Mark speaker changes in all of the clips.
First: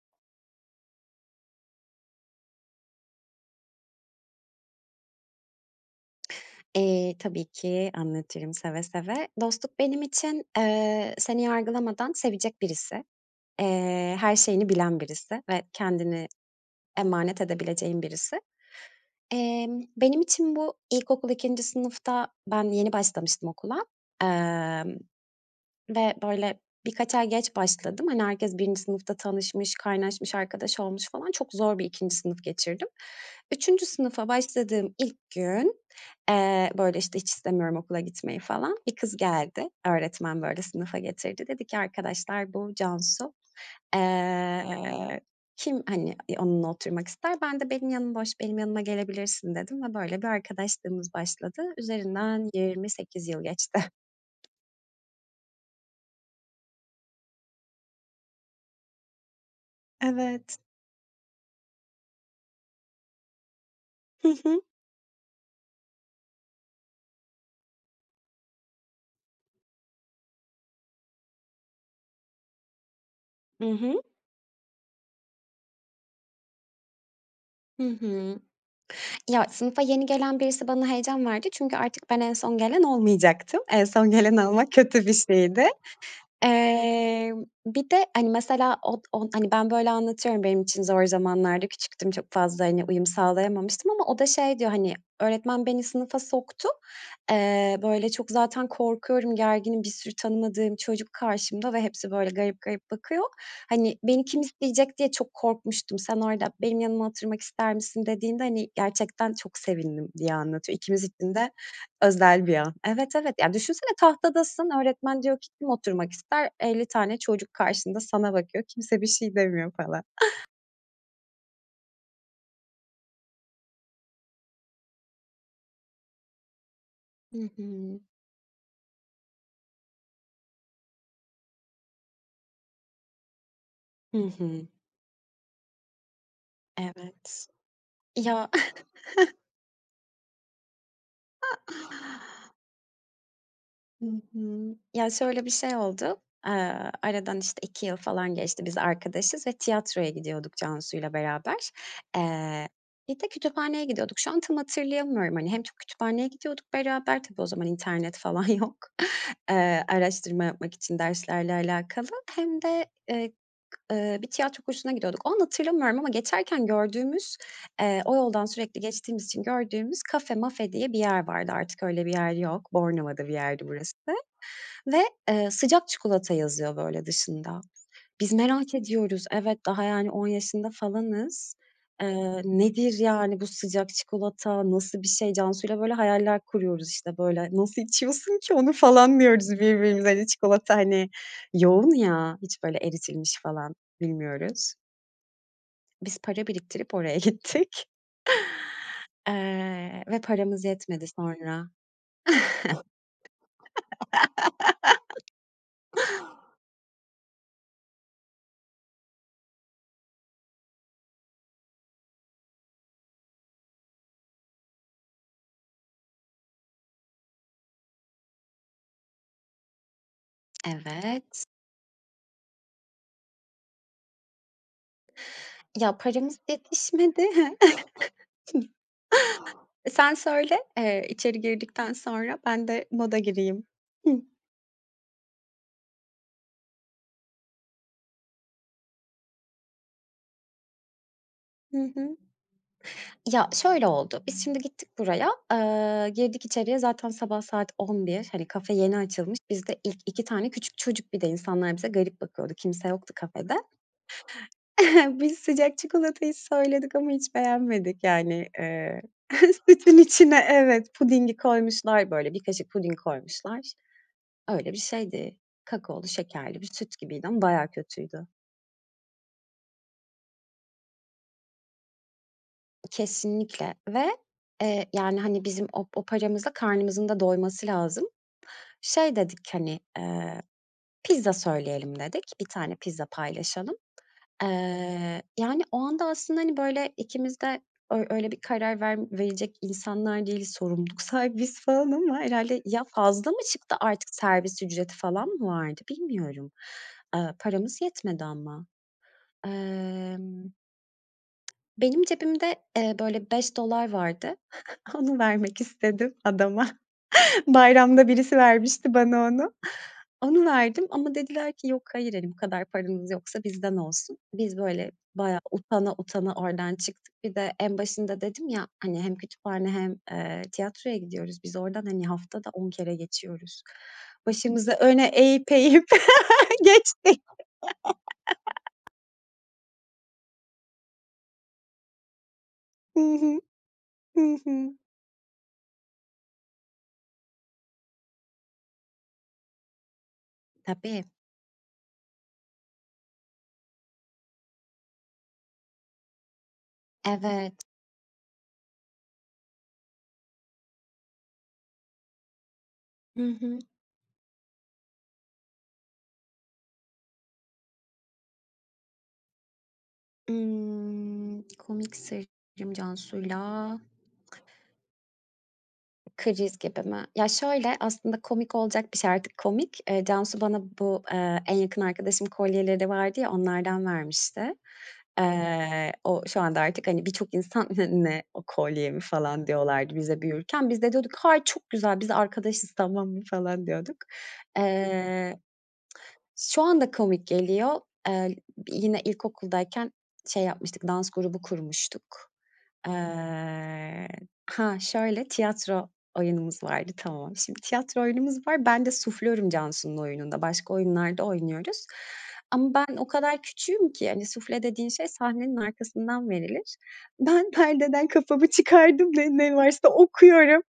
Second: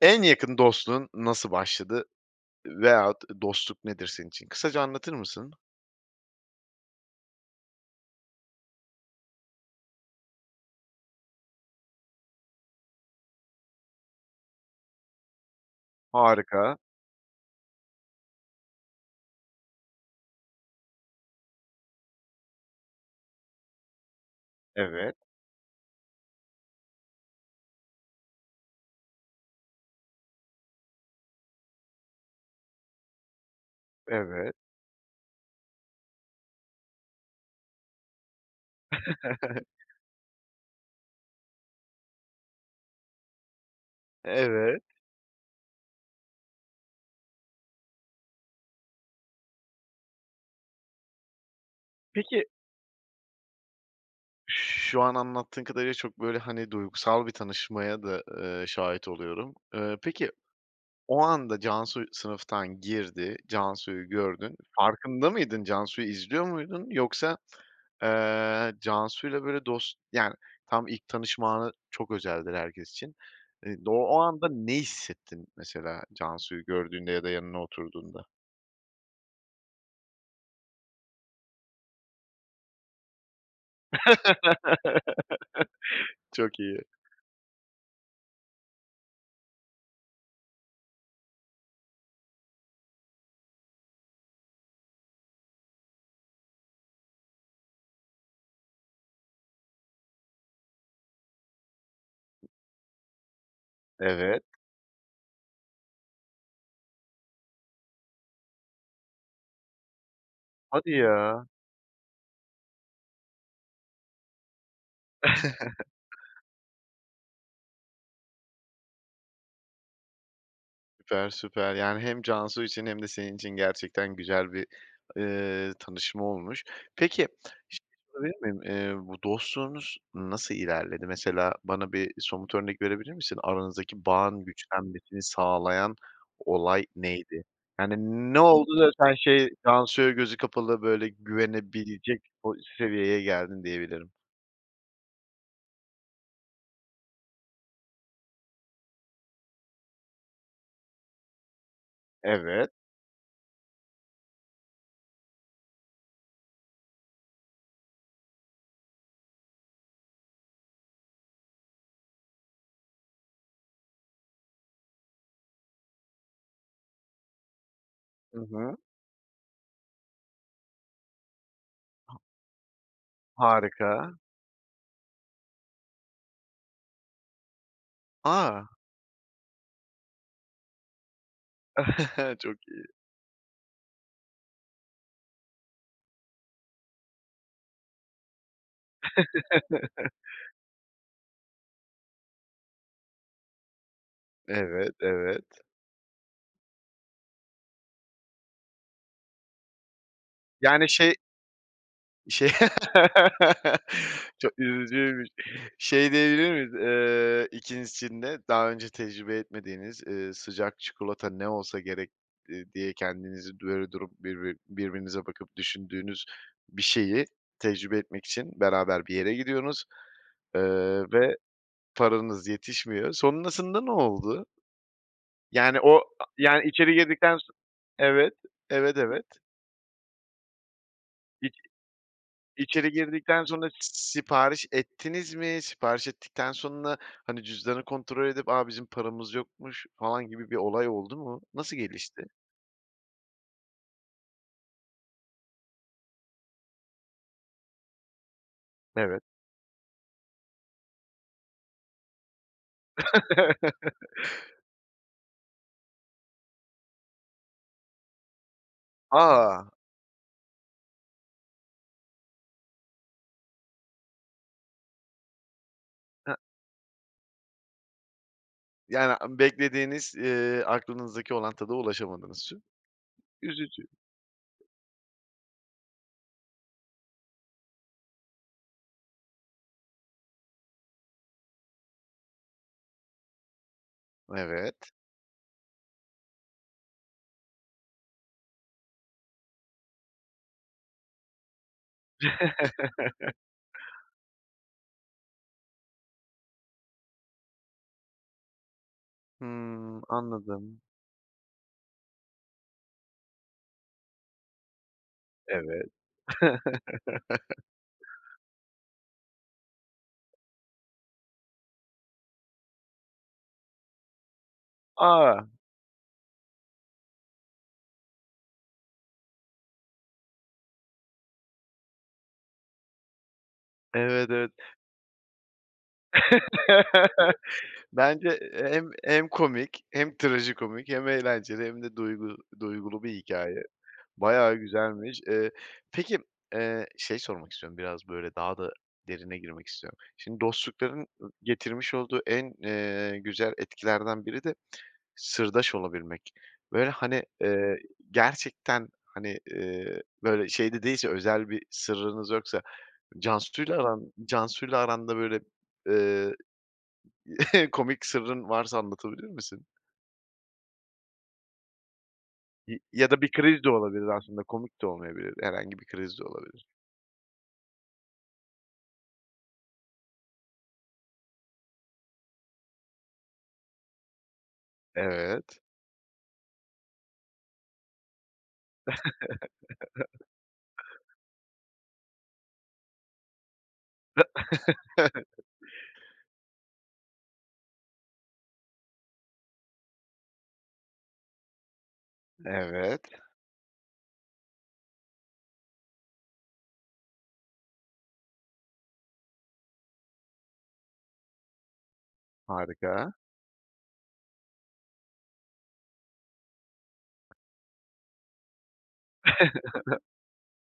Speaker 1: En yakın dostluğun nasıl başladı veyahut dostluk nedir senin için? Kısaca anlatır mısın?
Speaker 2: Eee, tabii ki anlatırım, seve seve. Dostluk benim için, eee, seni yargılamadan sevecek birisi. Eee, her şeyini bilen birisi ve kendini
Speaker 1: Harika.
Speaker 2: emanet edebileceğin birisi. Emm, benim için bu, ilkokul 2. sınıfta, ben yeni başlamıştım okula, emm,
Speaker 1: Evet.
Speaker 2: ve böyle birkaç ay geç başladım. Hani, herkes 1. sınıfta tanışmış, kaynaşmış, arkadaş olmuş falan. Çok zor bir 2. sınıf geçirdim. 3. sınıfa
Speaker 1: Evet.
Speaker 2: başladığım ilk gün, eee, böyle, işte, hiç istemiyorum okula gitmeyi falan, bir kız geldi. Öğretmen, böyle, sınıfa getirdi. Dedi ki: "Arkadaşlar, bu Cansu.
Speaker 1: Evet.
Speaker 2: Eee, kim, hani, eee, onunla oturmak ister?" Ben de "Benim yanım boş, benim yanıma gelebilirsin." dedim ve böyle bir arkadaşlığımız başladı.
Speaker 1: Peki
Speaker 2: Üzerinden 28 yıl geçti.
Speaker 1: Şu an anlattığın kadarıyla çok, böyle, hani, duygusal bir tanışmaya da, ııı, şahit oluyorum. Eee, peki,
Speaker 2: Evet.
Speaker 1: o anda Cansu sınıftan girdi, Cansu'yu
Speaker 2: Hı
Speaker 1: gördün.
Speaker 2: hı.
Speaker 1: Farkında mıydın? Cansu'yu izliyor muydun? Yoksa, eee, Cansu'yla, böyle, dost yani, tam ilk tanışma anı çok özeldir herkes için.
Speaker 2: Hı
Speaker 1: Eee, o
Speaker 2: hı.
Speaker 1: o anda ne hissettin, mesela, Cansu'yu gördüğünde ya da yanına
Speaker 2: Hı
Speaker 1: oturduğunda?
Speaker 2: hı. Ya, sınıfa yeni gelen birisi bana heyecan verdi. Çünkü artık ben en son gelen olmayacaktım. En son gelen olmak kötü bir şeydi.
Speaker 1: Çok iyi.
Speaker 2: Eee, bir de hani, mesela, od o, hani, ben, böyle, anlatıyorum, benim için zor zamanlardı, küçüktüm, çok fazla, hani, uyum sağlayamamıştım ama o da şey diyor: "Hani, öğretmen beni sınıfa soktu. Eee, böyle, çok zaten korkuyorum, gerginim. Bir sürü tanımadığım çocuk karşımda ve hepsi böyle garip garip bakıyor. Hani, beni kim
Speaker 1: Evet.
Speaker 2: isteyecek diye çok korkmuştum. Sen orada 'Benim yanıma oturmak ister misin?' dediğinde hani, gerçekten çok sevindim." diye anlatıyor.
Speaker 1: Hadi
Speaker 2: İkimiz için
Speaker 1: ya!
Speaker 2: de özel bir an. Evet, evet. Ya, düşünsene, tahtadasın, öğretmen diyor ki: "Kim oturmak ister?" 50 tane çocuk karşında sana bakıyor, kimse bir şey demiyor falan.
Speaker 1: Süper, süper, yani hem Cansu için hem de senin için gerçekten güzel bir, ııı, tanışma olmuş. Peki,
Speaker 2: Hı
Speaker 1: bir şey
Speaker 2: hı.
Speaker 1: sorabilir miyim? Bu dostluğunuz nasıl ilerledi? Mesela bana bir somut örnek verebilir misin? Aranızdaki
Speaker 2: Hı
Speaker 1: bağın
Speaker 2: hı.
Speaker 1: güçlenmesini sağlayan, olay neydi?
Speaker 2: Evet.
Speaker 1: Yani ne
Speaker 2: Ya
Speaker 1: oldu da sen şey, Cansu'ya gözü kapalı böyle güvenebilecek po seviyeye geldin
Speaker 2: Hı
Speaker 1: diyebilirim?
Speaker 2: hı. Ya şöyle bir şey oldu, eee, aradan işte 2 yıl falan geçti biz arkadaşız ve tiyatroya gidiyorduk Cansu'yla beraber. Eee,
Speaker 1: Evet.
Speaker 2: bir de kütüphaneye gidiyorduk, şu an tam hatırlayamıyorum hani. Hem çok kütüphaneye gidiyorduk beraber, tabii o zaman internet falan yok, eee, araştırma yapmak için derslerle alakalı, hem de, eee, ııı, bir tiyatro kursuna gidiyorduk. O anı hatırlamıyorum ama geçerken gördüğümüz, eee, o
Speaker 1: Hı
Speaker 2: yoldan
Speaker 1: hı.
Speaker 2: sürekli geçtiğimiz için gördüğümüz Kafe Mafe diye bir yer vardı artık öyle bir yer yok. Bornova'da bir yerdi burası
Speaker 1: Harika.
Speaker 2: ve, eee, sıcak çikolata yazıyor böyle dışında. Biz
Speaker 1: A!
Speaker 2: merak ediyoruz. Evet, daha yani, 10 yaşında falanız. Eee,
Speaker 1: Çok iyi.
Speaker 2: nedir yani bu sıcak çikolata, nasıl bir şey? Cansuyla böyle hayaller kuruyoruz işte böyle. Nasıl içiyorsun ki onu falan diyoruz birbirimize. Hani çikolata hani yoğun ya, hiç böyle eritilmiş falan bilmiyoruz.
Speaker 1: Evet, evet.
Speaker 2: Biz para biriktirip oraya gittik. Eee, ve paramız
Speaker 1: Yani
Speaker 2: yetmedi
Speaker 1: şey
Speaker 2: sonra.
Speaker 1: Şey Çok üzücüymüş. Şey, diyebilir miyiz, eee, 2.'sinde daha önce tecrübe etmediğiniz, eee, sıcak çikolata ne olsa gerek diye kendinizi böyle durup birbi birbirinize bakıp düşündüğünüz, bir şeyi tecrübe etmek için beraber bir yere gidiyorsunuz, eee, ve
Speaker 2: Evet.
Speaker 1: paranız yetişmiyor. Sonrasında ne oldu? Yani
Speaker 2: Ya
Speaker 1: o, a
Speaker 2: paramız
Speaker 1: yani içeri
Speaker 2: yetişmedi.
Speaker 1: girdikten evet, evet, evet.
Speaker 2: Sen söyle, eee, içeri
Speaker 1: İç
Speaker 2: girdikten sonra ben de
Speaker 1: içeri
Speaker 2: moda
Speaker 1: girdikten
Speaker 2: gireyim.
Speaker 1: sonra s
Speaker 2: Hıh.
Speaker 1: sipariş ettiniz mi? Sipariş ettikten sonra hani cüzdanı kontrol edip, "A! Bizim paramız yokmuş!" falan gibi bir olay oldu mu? Nasıl
Speaker 2: Hı hı.
Speaker 1: gelişti?
Speaker 2: Ya, şöyle oldu: Biz şimdi gittik buraya, eee, girdik içeriye. Zaten sabah saat 11.00, hani, kafe yeni
Speaker 1: Evet.
Speaker 2: açılmış. Biz de ilk 2 tane küçük çocuk, bir de insanlar bize garip bakıyordu. Kimse yoktu kafede. Biz sıcak çikolatayı söyledik ama hiç beğenmedik yani, eee,
Speaker 1: A!
Speaker 2: sütün içine, evet, pudingi koymuşlar böyle bir kaşık puding koymuşlar. Öyle bir şeydi. Kakaolu
Speaker 1: He.
Speaker 2: şekerli bir süt gibiydi ama bayağı kötüydü.
Speaker 1: Yani beklediğiniz, eee, aklınızdaki olan tada ulaşamadığınız için.
Speaker 2: Kesinlikle
Speaker 1: Üzücü.
Speaker 2: ve, eee, yani hani bizim o o paramızla karnımızın da doyması lazım. Şey dedik hani, eee, pizza söyleyelim dedik, 1 tane pizza paylaşalım.
Speaker 1: Evet.
Speaker 2: Eee, yani, o anda aslında hani böyle ikimiz de ö öyle bir karar ver verecek insanlar değiliz, sorumluluk sahibiyiz falan ama herhâlde. Ya fazla mı çıktı? Artık, servis ücreti falan mı vardı bilmiyorum? Eee, paramız yetmedi ama.
Speaker 1: Hımm.
Speaker 2: Emm,
Speaker 1: Anladım.
Speaker 2: benim cebimde, eee, böyle $5 vardı. Onu vermek
Speaker 1: Evet.
Speaker 2: istedim adama. Bayramda birisi vermişti bana onu, onu verdim ama dediler ki, "Yok hayır, hani bu kadar paranız yoksa bizden olsun." Biz böyle bayağı
Speaker 1: A!
Speaker 2: utana utana oradan çıktık. Bir de, en başında dedim ya hani hem kütüphane hem, eee, tiyatroya gidiyoruz biz oradan hani haftada 10 kere geçiyoruz.
Speaker 1: Evet, evet.
Speaker 2: Başımızı öne eğip eğip geçtik.
Speaker 1: Bence hem hem komik, hem trajikomik, hem eğlenceli hem de duygu
Speaker 2: Hı
Speaker 1: duygulu bir
Speaker 2: hı.
Speaker 1: hikâye.
Speaker 2: Hı
Speaker 1: Bayağı
Speaker 2: hı.
Speaker 1: güzelmiş. Eee, peki, eee, şey sormak istiyorum, biraz böyle, daha da derine girmek istiyorum: Şimdi
Speaker 2: Tabii.
Speaker 1: dostlukların, getirmiş olduğu en, eee, güzel etkilerden biri de sırdaş olabilmek ve hani,
Speaker 2: Evet.
Speaker 1: eee, gerçekten hani, iii, böyle şey de değilse, özel bir sırrınız yoksa
Speaker 2: Hı hı.
Speaker 1: Cansu'yla aran Cansu'yla aranda böyle, eee, komik sırrın varsa anlatabilir misin?
Speaker 2: Imm, komik [unintelligible]
Speaker 1: İ ya da bir
Speaker 2: Cansu'yla.
Speaker 1: kriz de olabilir aslında komik de olmayabilir. Herhangi bir kriz de
Speaker 2: Kriz
Speaker 1: olabilir.
Speaker 2: gibi mi? Ya, şöyle, aslında, komik olacak bir şey, artık komik. Eee, Cansu bana bu, eee, en yakın arkadaşım kolyeleri vardı ya, onlardan vermişti.
Speaker 1: Evet.
Speaker 2: Eee, o şu anda artık, hani, birçok insan "Ne ne o, kolye mi?" falan diyorlardı bize büyürken. Biz de diyorduk, "Hayır, çok güzel, biz arkadaşız, tamam mı?" falan diyorduk. Eee, şu anda komik geliyor. Eee, yine ilkokuldayken şey yapmıştık, dans grubu kurmuştuk.
Speaker 1: Evet.
Speaker 2: Eee, hah, şöyle, tiyatro oyunumuz vardı. Tamam. Şimdi tiyatro oyunumuz var. Ben de suflörüm Cansu'nun oyununda, başka oyunlarda oynuyoruz ama ben o
Speaker 1: Harika.
Speaker 2: kadar küçüğüm ki hani, sufle dediğin şey sahnenin arkasından verilir. Ben perdeden kafamı çıkardım ve ne varsa okuyorum.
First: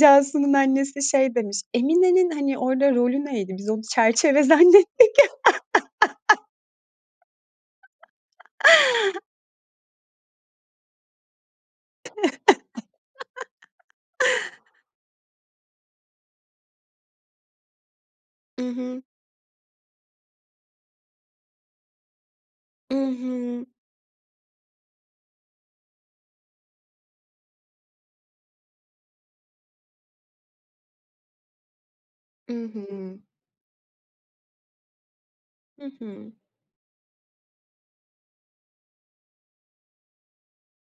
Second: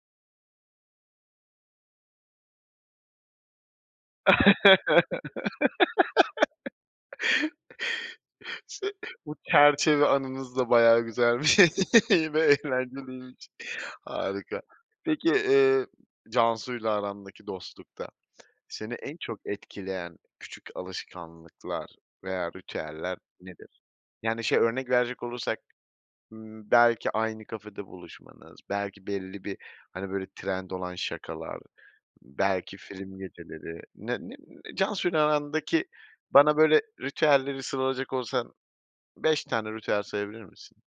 Speaker 2: Cansu'nun annesi şey demiş, "Emine'nin, hani, orada rolü neydi? Biz onu çerçeve zannettik."
Speaker 1: Se bu çerçeve anınız da bayağı güzelmiş ve eğlenceliymiş. Harika. Peki, eee, Cansu'yla arandaki dostlukta
Speaker 2: I
Speaker 1: seni
Speaker 2: hı.
Speaker 1: en çok etkileyen küçük alışkanlıklar veya
Speaker 2: I
Speaker 1: ritüeller
Speaker 2: hı.
Speaker 1: nedir? Yani, şey, örnek verecek olursak, ımm, belki aynı kafede buluşmanız, belki belli bir hani böyle trend olan şakalar,
Speaker 2: I
Speaker 1: belki film
Speaker 2: hı.
Speaker 1: geceleri, ne ne ne Cansu'yla
Speaker 2: Hı
Speaker 1: arandaki
Speaker 2: hı.
Speaker 1: bana, böyle, ritüelleri sıralayacak olsan 5 tane ritüel sayabilir misin?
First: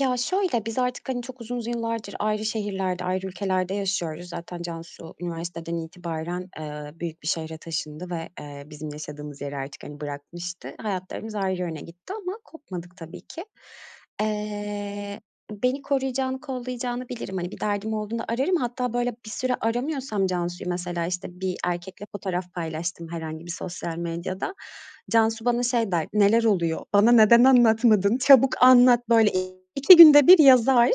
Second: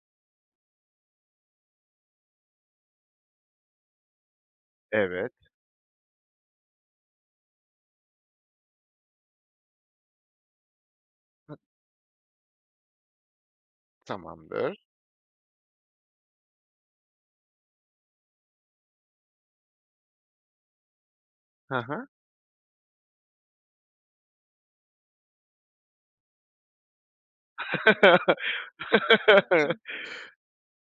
Speaker 2: Ya, şöyle, biz artık, hani, çok uzun z yıllardır ayrı şehirlerde, ayrı ülkelerde yaşıyoruz. Zaten Cansu
Speaker 1: Evet.
Speaker 2: üniversiteden itibaren, eee, büyük bir şehre taşındı ve, eee, bizim yaşadığımız yeri artık, hani, bırakmıştı. Hayatlarımız
Speaker 1: I
Speaker 2: ayrı yöne gitti ama kopmadık tabii ki.
Speaker 1: Tamamdır.
Speaker 2: Eee, beni koruyacağını, kollayacağını bilirim. Hani, bir derdim olduğunda ararım. Hatta, böyle bir süre aramıyorsam Cansu’yu, mesela, işte, bir
Speaker 1: Hı
Speaker 2: erkekle
Speaker 1: hı.
Speaker 2: fotoğraf paylaştım herhangi bir sosyal medyada, Cansu bana şey der: “Neler oluyor? Bana neden anlatmadın? Çabuk anlat.” Böyle 2 günde 1 yazar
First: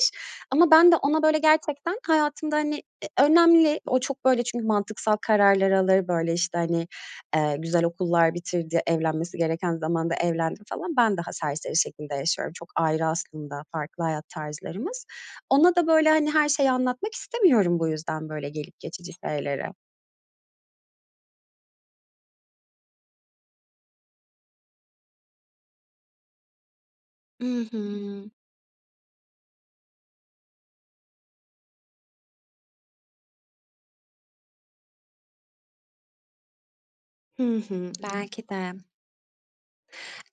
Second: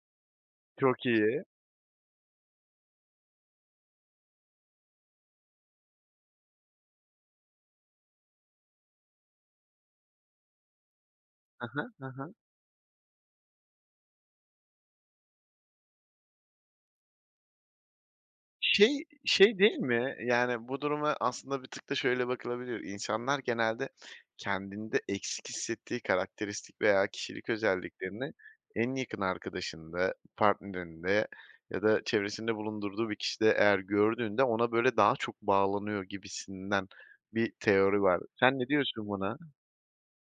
Speaker 2: ama ben de
Speaker 1: Çok
Speaker 2: ona böyle
Speaker 1: iyi.
Speaker 2: gerçekten hayatımda, hani, eee, önemli O çok böyle, çünkü mantıksal kararlar alır. Böyle, işte, hani, eee, güzel okullar bitirdi, evlenmesi gereken zamanda evlendi falan. Ben daha
Speaker 1: Hı
Speaker 2: serseri
Speaker 1: hı. Hı
Speaker 2: şekilde
Speaker 1: hı.
Speaker 2: yaşıyorum. Çok ayrı aslında, farklı hayat tarzlarımız. Ona da böyle, hani, her şeyi anlatmak istemiyorum, bu yüzden, böyle gelip
Speaker 1: Şey,
Speaker 2: geçici
Speaker 1: şey
Speaker 2: şeyleri.
Speaker 1: değil mi? Yani, bu duruma aslında bir tık da şöyle bakılabilir: İnsanlar genelde, kendinde eksik hissettiği karakteristik veya
Speaker 2: I
Speaker 1: kişilik
Speaker 2: hı.
Speaker 1: özelliklerini en yakın arkadaşında, partnerinde ya da çevresinde bulundurduğu bir kişide eğer gördüğünde, ona böyle, daha çok bağlanıyor gibisinden bir
Speaker 2: Hı hı.
Speaker 1: teori var.
Speaker 2: Belki
Speaker 1: Sen ne
Speaker 2: de.
Speaker 1: diyorsun buna?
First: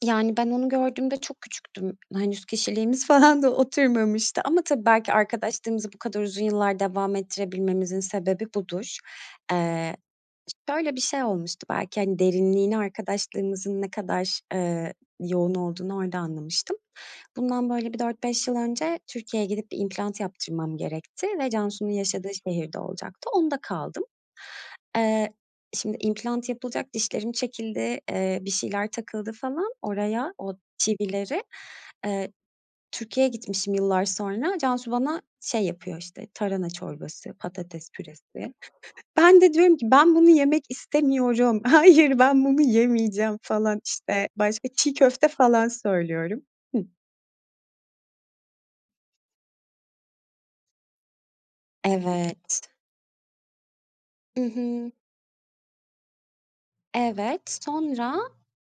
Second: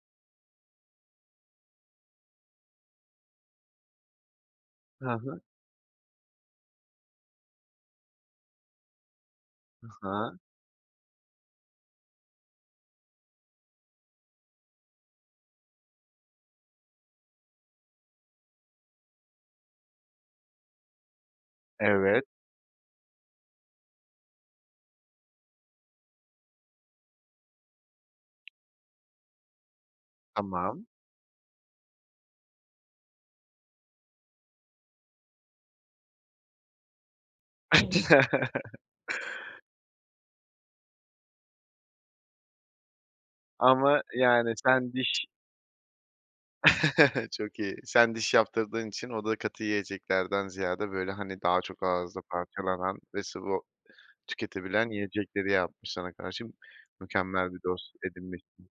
Speaker 2: Yani, ben onu gördüğümde çok küçüktüm, henüz kişiliğimiz falan da oturmamıştı. Ama tabii,
Speaker 1: Hı
Speaker 2: belki
Speaker 1: hı.
Speaker 2: arkadaşlığımızı bu kadar uzun yıllar devam ettirebilmemizin sebebi budur.
Speaker 1: I
Speaker 2: Eee,
Speaker 1: hı.
Speaker 2: şöyle bir şey olmuştu. Belki, hani, derinliğini, arkadaşlığımızın ne kadar, ııı, yoğun olduğunu orada anlamıştım. Bundan böyle bir 4-5 yıl önce Türkiye’ye gidip bir implant yaptırmam gerekti ve Cansu’nun
Speaker 1: Evet.
Speaker 2: yaşadığı şehirde olacaktı. Onda kaldım. Eee, şimdi, implant yapılacak dişlerim çekildi, eee, bir şeyler takıldı falan oraya, o
Speaker 1: Tamam.
Speaker 2: çivileri. Eee, Türkiye’ye gitmişim yıllar sonra, Cansu bana şey, yapıyor, işte, tarhana çorbası, patates püresi. Ben de diyorum ki: “Ben bunu yemek istemiyorum. Hayır, ben bunu yemeyeceğim.” falan.
Speaker 1: Ama
Speaker 2: İşte,
Speaker 1: yani
Speaker 2: başka
Speaker 1: sen
Speaker 2: çiğ
Speaker 1: diş
Speaker 2: köfte falan söylüyorum. Hıh.
Speaker 1: Çok iyi. Sen diş yaptırdığın için o da katı yiyeceklerden ziyade böyle, hani, daha çok ağızda
Speaker 2: Evet.
Speaker 1: parçalanan ve sıvı
Speaker 2: Hı
Speaker 1: tüketebilen
Speaker 2: hı.
Speaker 1: yiyecekleri yapmış sana, karşı.
Speaker 2: Evet,
Speaker 1: Mükemmel bir dost
Speaker 2: sonra
Speaker 1: edinmişsin.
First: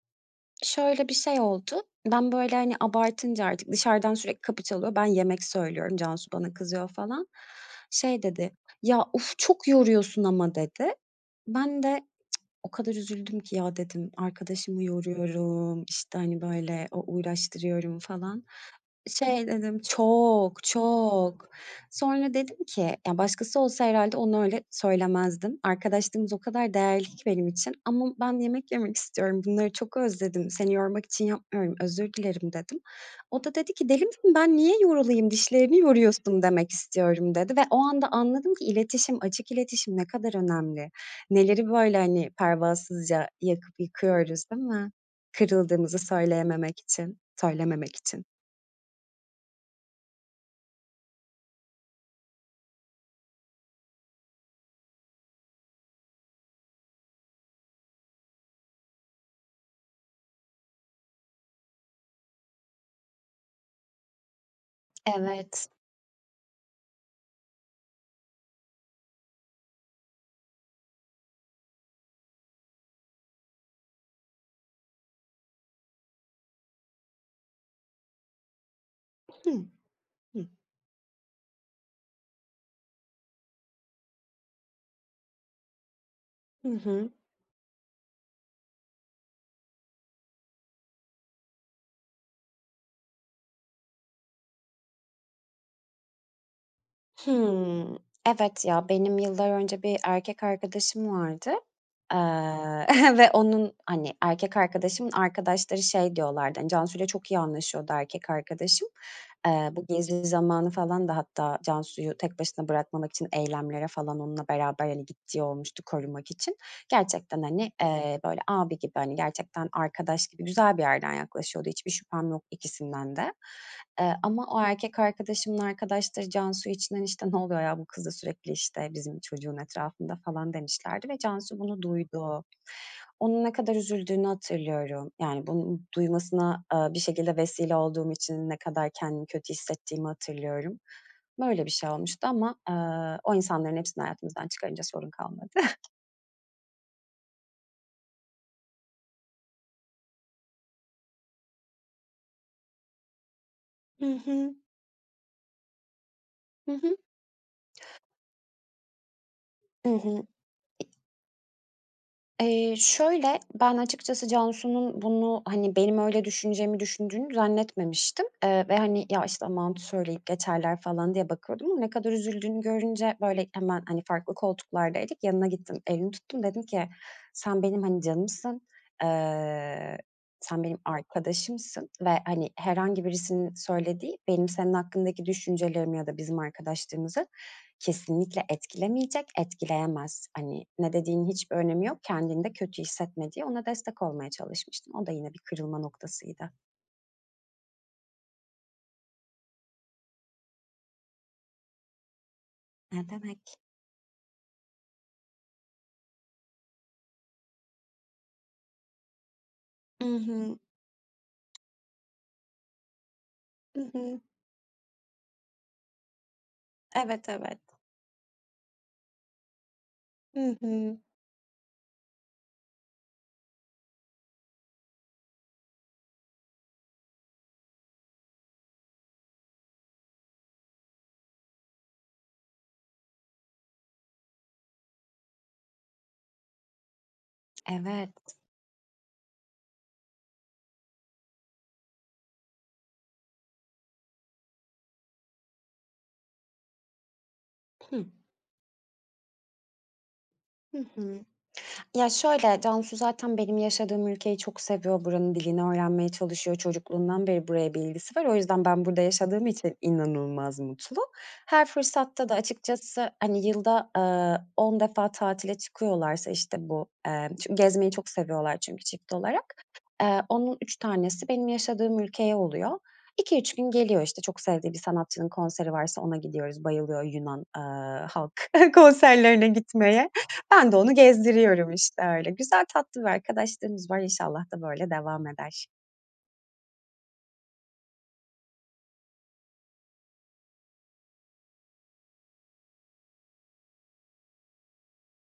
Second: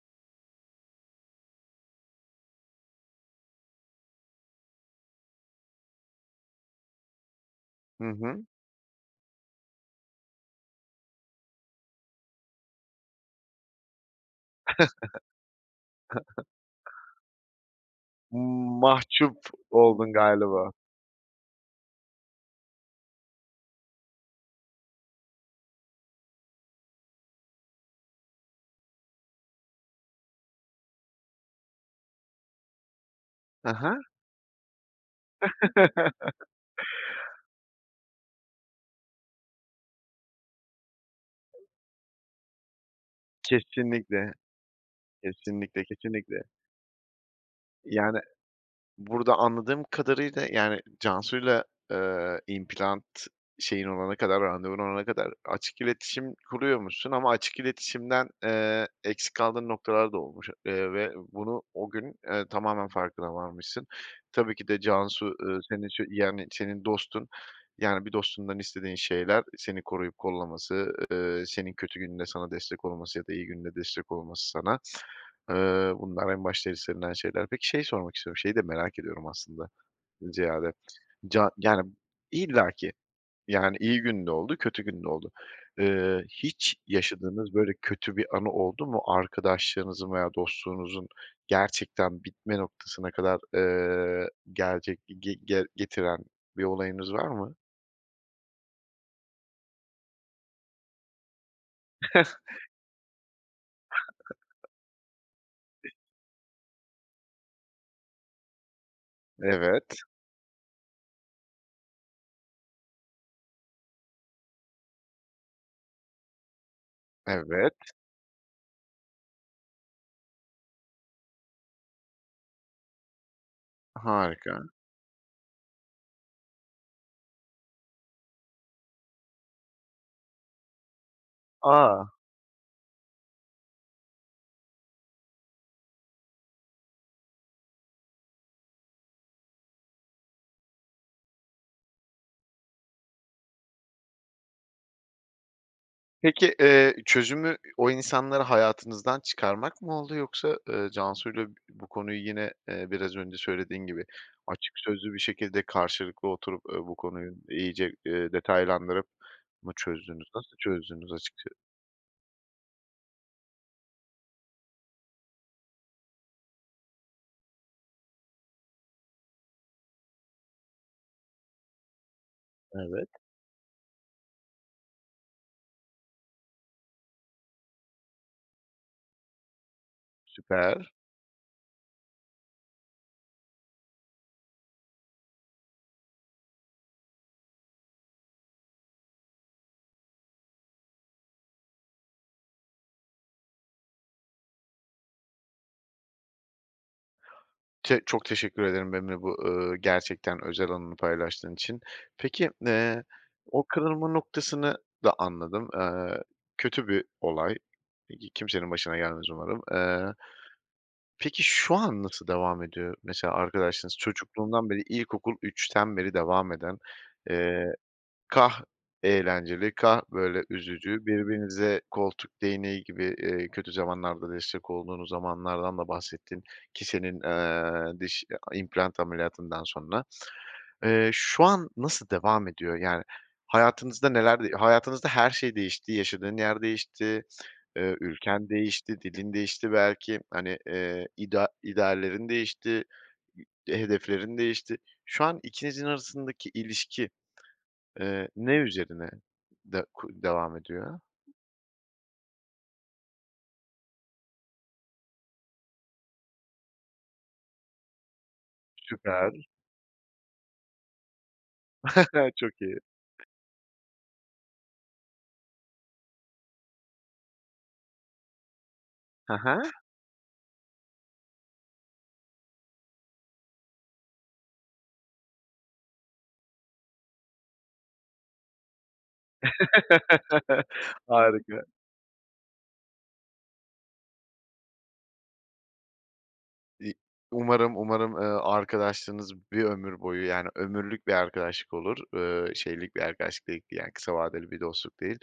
Speaker 2: şöyle bir şey oldu. Ben böyle, hani, abartınca artık dışarıdan sürekli kapı çalıyor, ben yemek söylüyorum, Cansu bana kızıyor falan.
Speaker 1: Hı
Speaker 2: Şey
Speaker 1: hı.
Speaker 2: dedi: “Ya, uf, çok yoruyorsun ama.” dedi. Ben de o kadar üzüldüm ki, “Ya,” dedim, “Arkadaşımı yoruyorum, işte, hani, böyle u uğraştırıyorum falan.”
Speaker 1: Mahcup
Speaker 2: Şey dedim,
Speaker 1: oldun
Speaker 2: çok
Speaker 1: galiba.
Speaker 2: çok. Sonra dedim ki: “Ya, başkası olsa herhâlde onu öyle söylemezdim. Arkadaşlığımız o kadar değerli ki benim için ama ben yemek yemek istiyorum, bunları çok özledim, seni yormak için yapmıyorum, özür dilerim.” dedim. O da
Speaker 1: Hı
Speaker 2: dedi ki:
Speaker 1: hı.
Speaker 2: “Deli misin? Ben niye yorulayım? Dişlerini yoruyorsun demek istiyorum.” dedi ve o anda anladım ki iletişim, açık iletişim ne kadar önemli. Neleri böyle, hani, pervasızca yakıp
Speaker 1: Kesinlikle,
Speaker 2: yıkıyoruz, değil mi?
Speaker 1: kesinlikle,
Speaker 2: Kırıldığımızı
Speaker 1: kesinlikle.
Speaker 2: söyleyememek için, söylememek
Speaker 1: Yani,
Speaker 2: için.
Speaker 1: burada anladığım kadarıyla, yani, Cansu’yla, eee, implant şeyin olana kadar, randevun olana kadar açık iletişim kuruyormuşsun ama açık iletişimden, eee, eksik kaldığın noktalar da olmuş, eee, ve bunu o gün, eee, tamamen farkına varmışsın. Tabii ki de Cansu, ııı,
Speaker 2: Evet.
Speaker 1: senin için, yani, senin dostun. Yani, bir dostundan istediğin şeyler; seni koruyup kollaması, eee, senin kötü gününde sana destek olması ya da iyi gününde destek olması sana, ııı, bunlar en başta istenilen şeyler. Peki, şeyi sormak istiyorum, şeyi de merak ediyorum
Speaker 2: Hı.
Speaker 1: aslında,
Speaker 2: Hı.
Speaker 1: ziyade, ca yani, illaki, yani, iyi günde oldu, kötü günde oldu. Eee,
Speaker 2: Hı
Speaker 1: hiç
Speaker 2: hı.
Speaker 1: yaşadığınız böyle, kötü bir anı oldu mu arkadaşlığınızın veya dostluğunuzun gerçekten bitme noktasına kadar, eee, gelecek ge ge getiren bir olayınız var mı?
Speaker 2: Hıı. Evet, ya, benim yıllar önce bir erkek arkadaşım vardı, eee, ve onun, hani, erkek arkadaşımın arkadaşları şey diyorlardı. Hani, Cansu’yla çok iyi anlaşıyordu, erkek arkadaşım. Eee, bu
Speaker 1: Evet.
Speaker 2: Gezi zamanı falan da hatta Cansu’yu tek başına bırakmamak için eylemlere falan onunla beraber, hani, gittiği olmuştu, korumak için. Gerçekten, hani,
Speaker 1: Evet.
Speaker 2: eee, böyle abi gibi, hani, gerçekten arkadaş gibi güzel bir yerden yaklaşıyordu. Hiçbir şüphem yok ikisinden de, eee, ama o
Speaker 1: Harika.
Speaker 2: erkek arkadaşımın arkadaşları Cansu için, işte, “Ne oluyor ya? Bu kız da sürekli, işte, bizim çocuğun etrafında.” falan demişlerdi ve Cansu bunu
Speaker 1: A!
Speaker 2: duydu. Onun ne kadar üzüldüğünü hatırlıyorum. Yani, bunu duymasına, eee, bir şekilde vesile olduğum için ne kadar kendimi kötü hissettiğimi hatırlıyorum. Böyle bir şey olmuştu ama, ııı, o insanların hepsini hayatımızdan çıkarınca sorun kalmadı.
Speaker 1: Peki, eee, çözümü, o insanları hayatınızdan çıkarmak mı oldu, yoksa, ııı, Cansu’yla bu konuyu yine, eee, biraz önce söylediğin gibi,
Speaker 2: Hı hı.
Speaker 1: açık sözlü bir şekilde karşılıklı oturup,
Speaker 2: Hı
Speaker 1: eee, bu
Speaker 2: hı.
Speaker 1: konuyu iyice, eee, detaylandırıp mı
Speaker 2: Hı hı.
Speaker 1: çözdünüz? Nasıl çözdünüz, açıkça
Speaker 2: Eee, şöyle, ben açıkçası Cansu’nun bunu, hani, benim öyle düşüneceğimi, düşündüğünü zannetmemiştim, eee, ve, hani, “Ya, işte, aman, söyleyip geçerler.” falan diye bakıyordum ama ne kadar üzüldüğünü
Speaker 1: Evet.
Speaker 2: görünce böyle hemen, hani, farklı koltuklardaydık, yanına gittim, elini tuttum. Dedim ki: “Sen benim, hani, canımsın. Eee, sen benim
Speaker 1: Süper.
Speaker 2: arkadaşımsın ve hani, herhangi birisinin söylediği, benim senin hakkındaki düşüncelerimi ya da bizim arkadaşlığımızı, kesinlikle etkilemeyecek, etkileyemez. Hani, ne dediğinin hiçbir önemi yok. Kendini de kötü hissetme.” diye ona destek olmaya çalışmıştım. O da yine bir kırılma noktasıydı.
Speaker 1: Çe çok teşekkür ederim benimle bu, ııı, gerçekten özel anını paylaştığın için. Peki, eee,
Speaker 2: Ne demek.
Speaker 1: o kırılma noktasını da anladım. Eee, kötü bir olay, e ki kimsenin başına gelmez umarım.
Speaker 2: I
Speaker 1: Eee,
Speaker 2: hı.
Speaker 1: peki, şu an nasıl devam ediyor? Mesela
Speaker 2: I
Speaker 1: arkadaşlığınız,
Speaker 2: hı.
Speaker 1: çocukluğundan beri ilkokul 3'ten beri devam eden,
Speaker 2: Evet, evet.
Speaker 1: eee, kâh eğlenceli kâh böyle
Speaker 2: I hı.
Speaker 1: üzücü, birbirinize koltuk değneği gibi, eee, kötü zamanlarda destek olduğunuz zamanlardan da bahsettin ki senin, eee, diş i a implant ameliyatından sonra. Eee, şu an nasıl devam ediyor? Yani, hayatınızda neler de hayatınızda her şey değişti, yaşadığın yer değişti, eee,
Speaker 2: Evet.
Speaker 1: ülken değişti, dilin değişti belki, hani, eee, idea ideallerin değişti, i hedeflerin değişti. Şu an ikinizin arasındaki ilişki,
Speaker 2: Hıh.
Speaker 1: eee, ne üzerine de ku devam
Speaker 2: Hı
Speaker 1: ediyor?
Speaker 2: hı. Ya, şöyle Cansu zaten benim yaşadığım ülkeyi çok seviyor. Buranın dilini öğrenmeye çalışıyor. Çocukluğundan beri buraya bir ilgisi var. O yüzden, ben burada yaşadığım
Speaker 1: Süper.
Speaker 2: için inanılmaz mutlu. Her fırsatta da
Speaker 1: Çok iyi.
Speaker 2: açıkçası, hani, yılda, eee, 10 defa tatile çıkıyorlarsa, işte bu, eee, çün gezmeyi çok seviyorlar. Çünkü çift
Speaker 1: Ha
Speaker 2: olarak,
Speaker 1: ha.
Speaker 2: eee, onun 3 tanesi benim yaşadığım ülkeye oluyor. 2-3 gün geliyor, işte, çok sevdiği bir sanatçının konseri varsa ona gidiyoruz bayılıyor Yunan, eee, halk konserlerine gitmeye. Ben de onu
Speaker 1: Harika.
Speaker 2: gezdiriyorum, işte, öyle. Güzel tatlı bir arkadaşlığımız var. İnşallah da böyle devam eder.
Speaker 1: İ umarım umarım, ııı, arkadaşlığınız bir ömür boyu, yani, ömürlük bir arkadaşlık olur, ııı, şeylik bir arkadaşlık değil, yani, kısa vadeli bir dostluk değil.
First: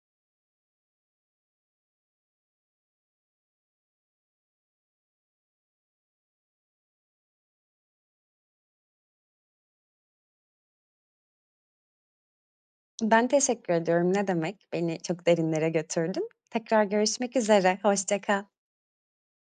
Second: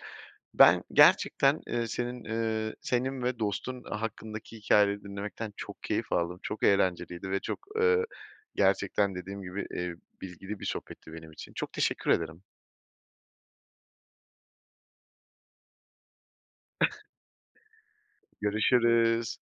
Speaker 1: Ben gerçekten, ııı, senin, ııı, senin ve dostun hakkındaki hikâyeleri dinlemekten çok keyif aldım. Çok eğlenceliydi ve çok, ııı, gerçekten dediğim gibi, eee, bilgili bir sohbetti benim için. Çok teşekkür ederim.
Speaker 2: Ben teşekkür ediyorum ne demek. Beni çok derinlere götürdün. Tekrar görüşmek üzere hoşça kal.
Speaker 1: Görüşürüz.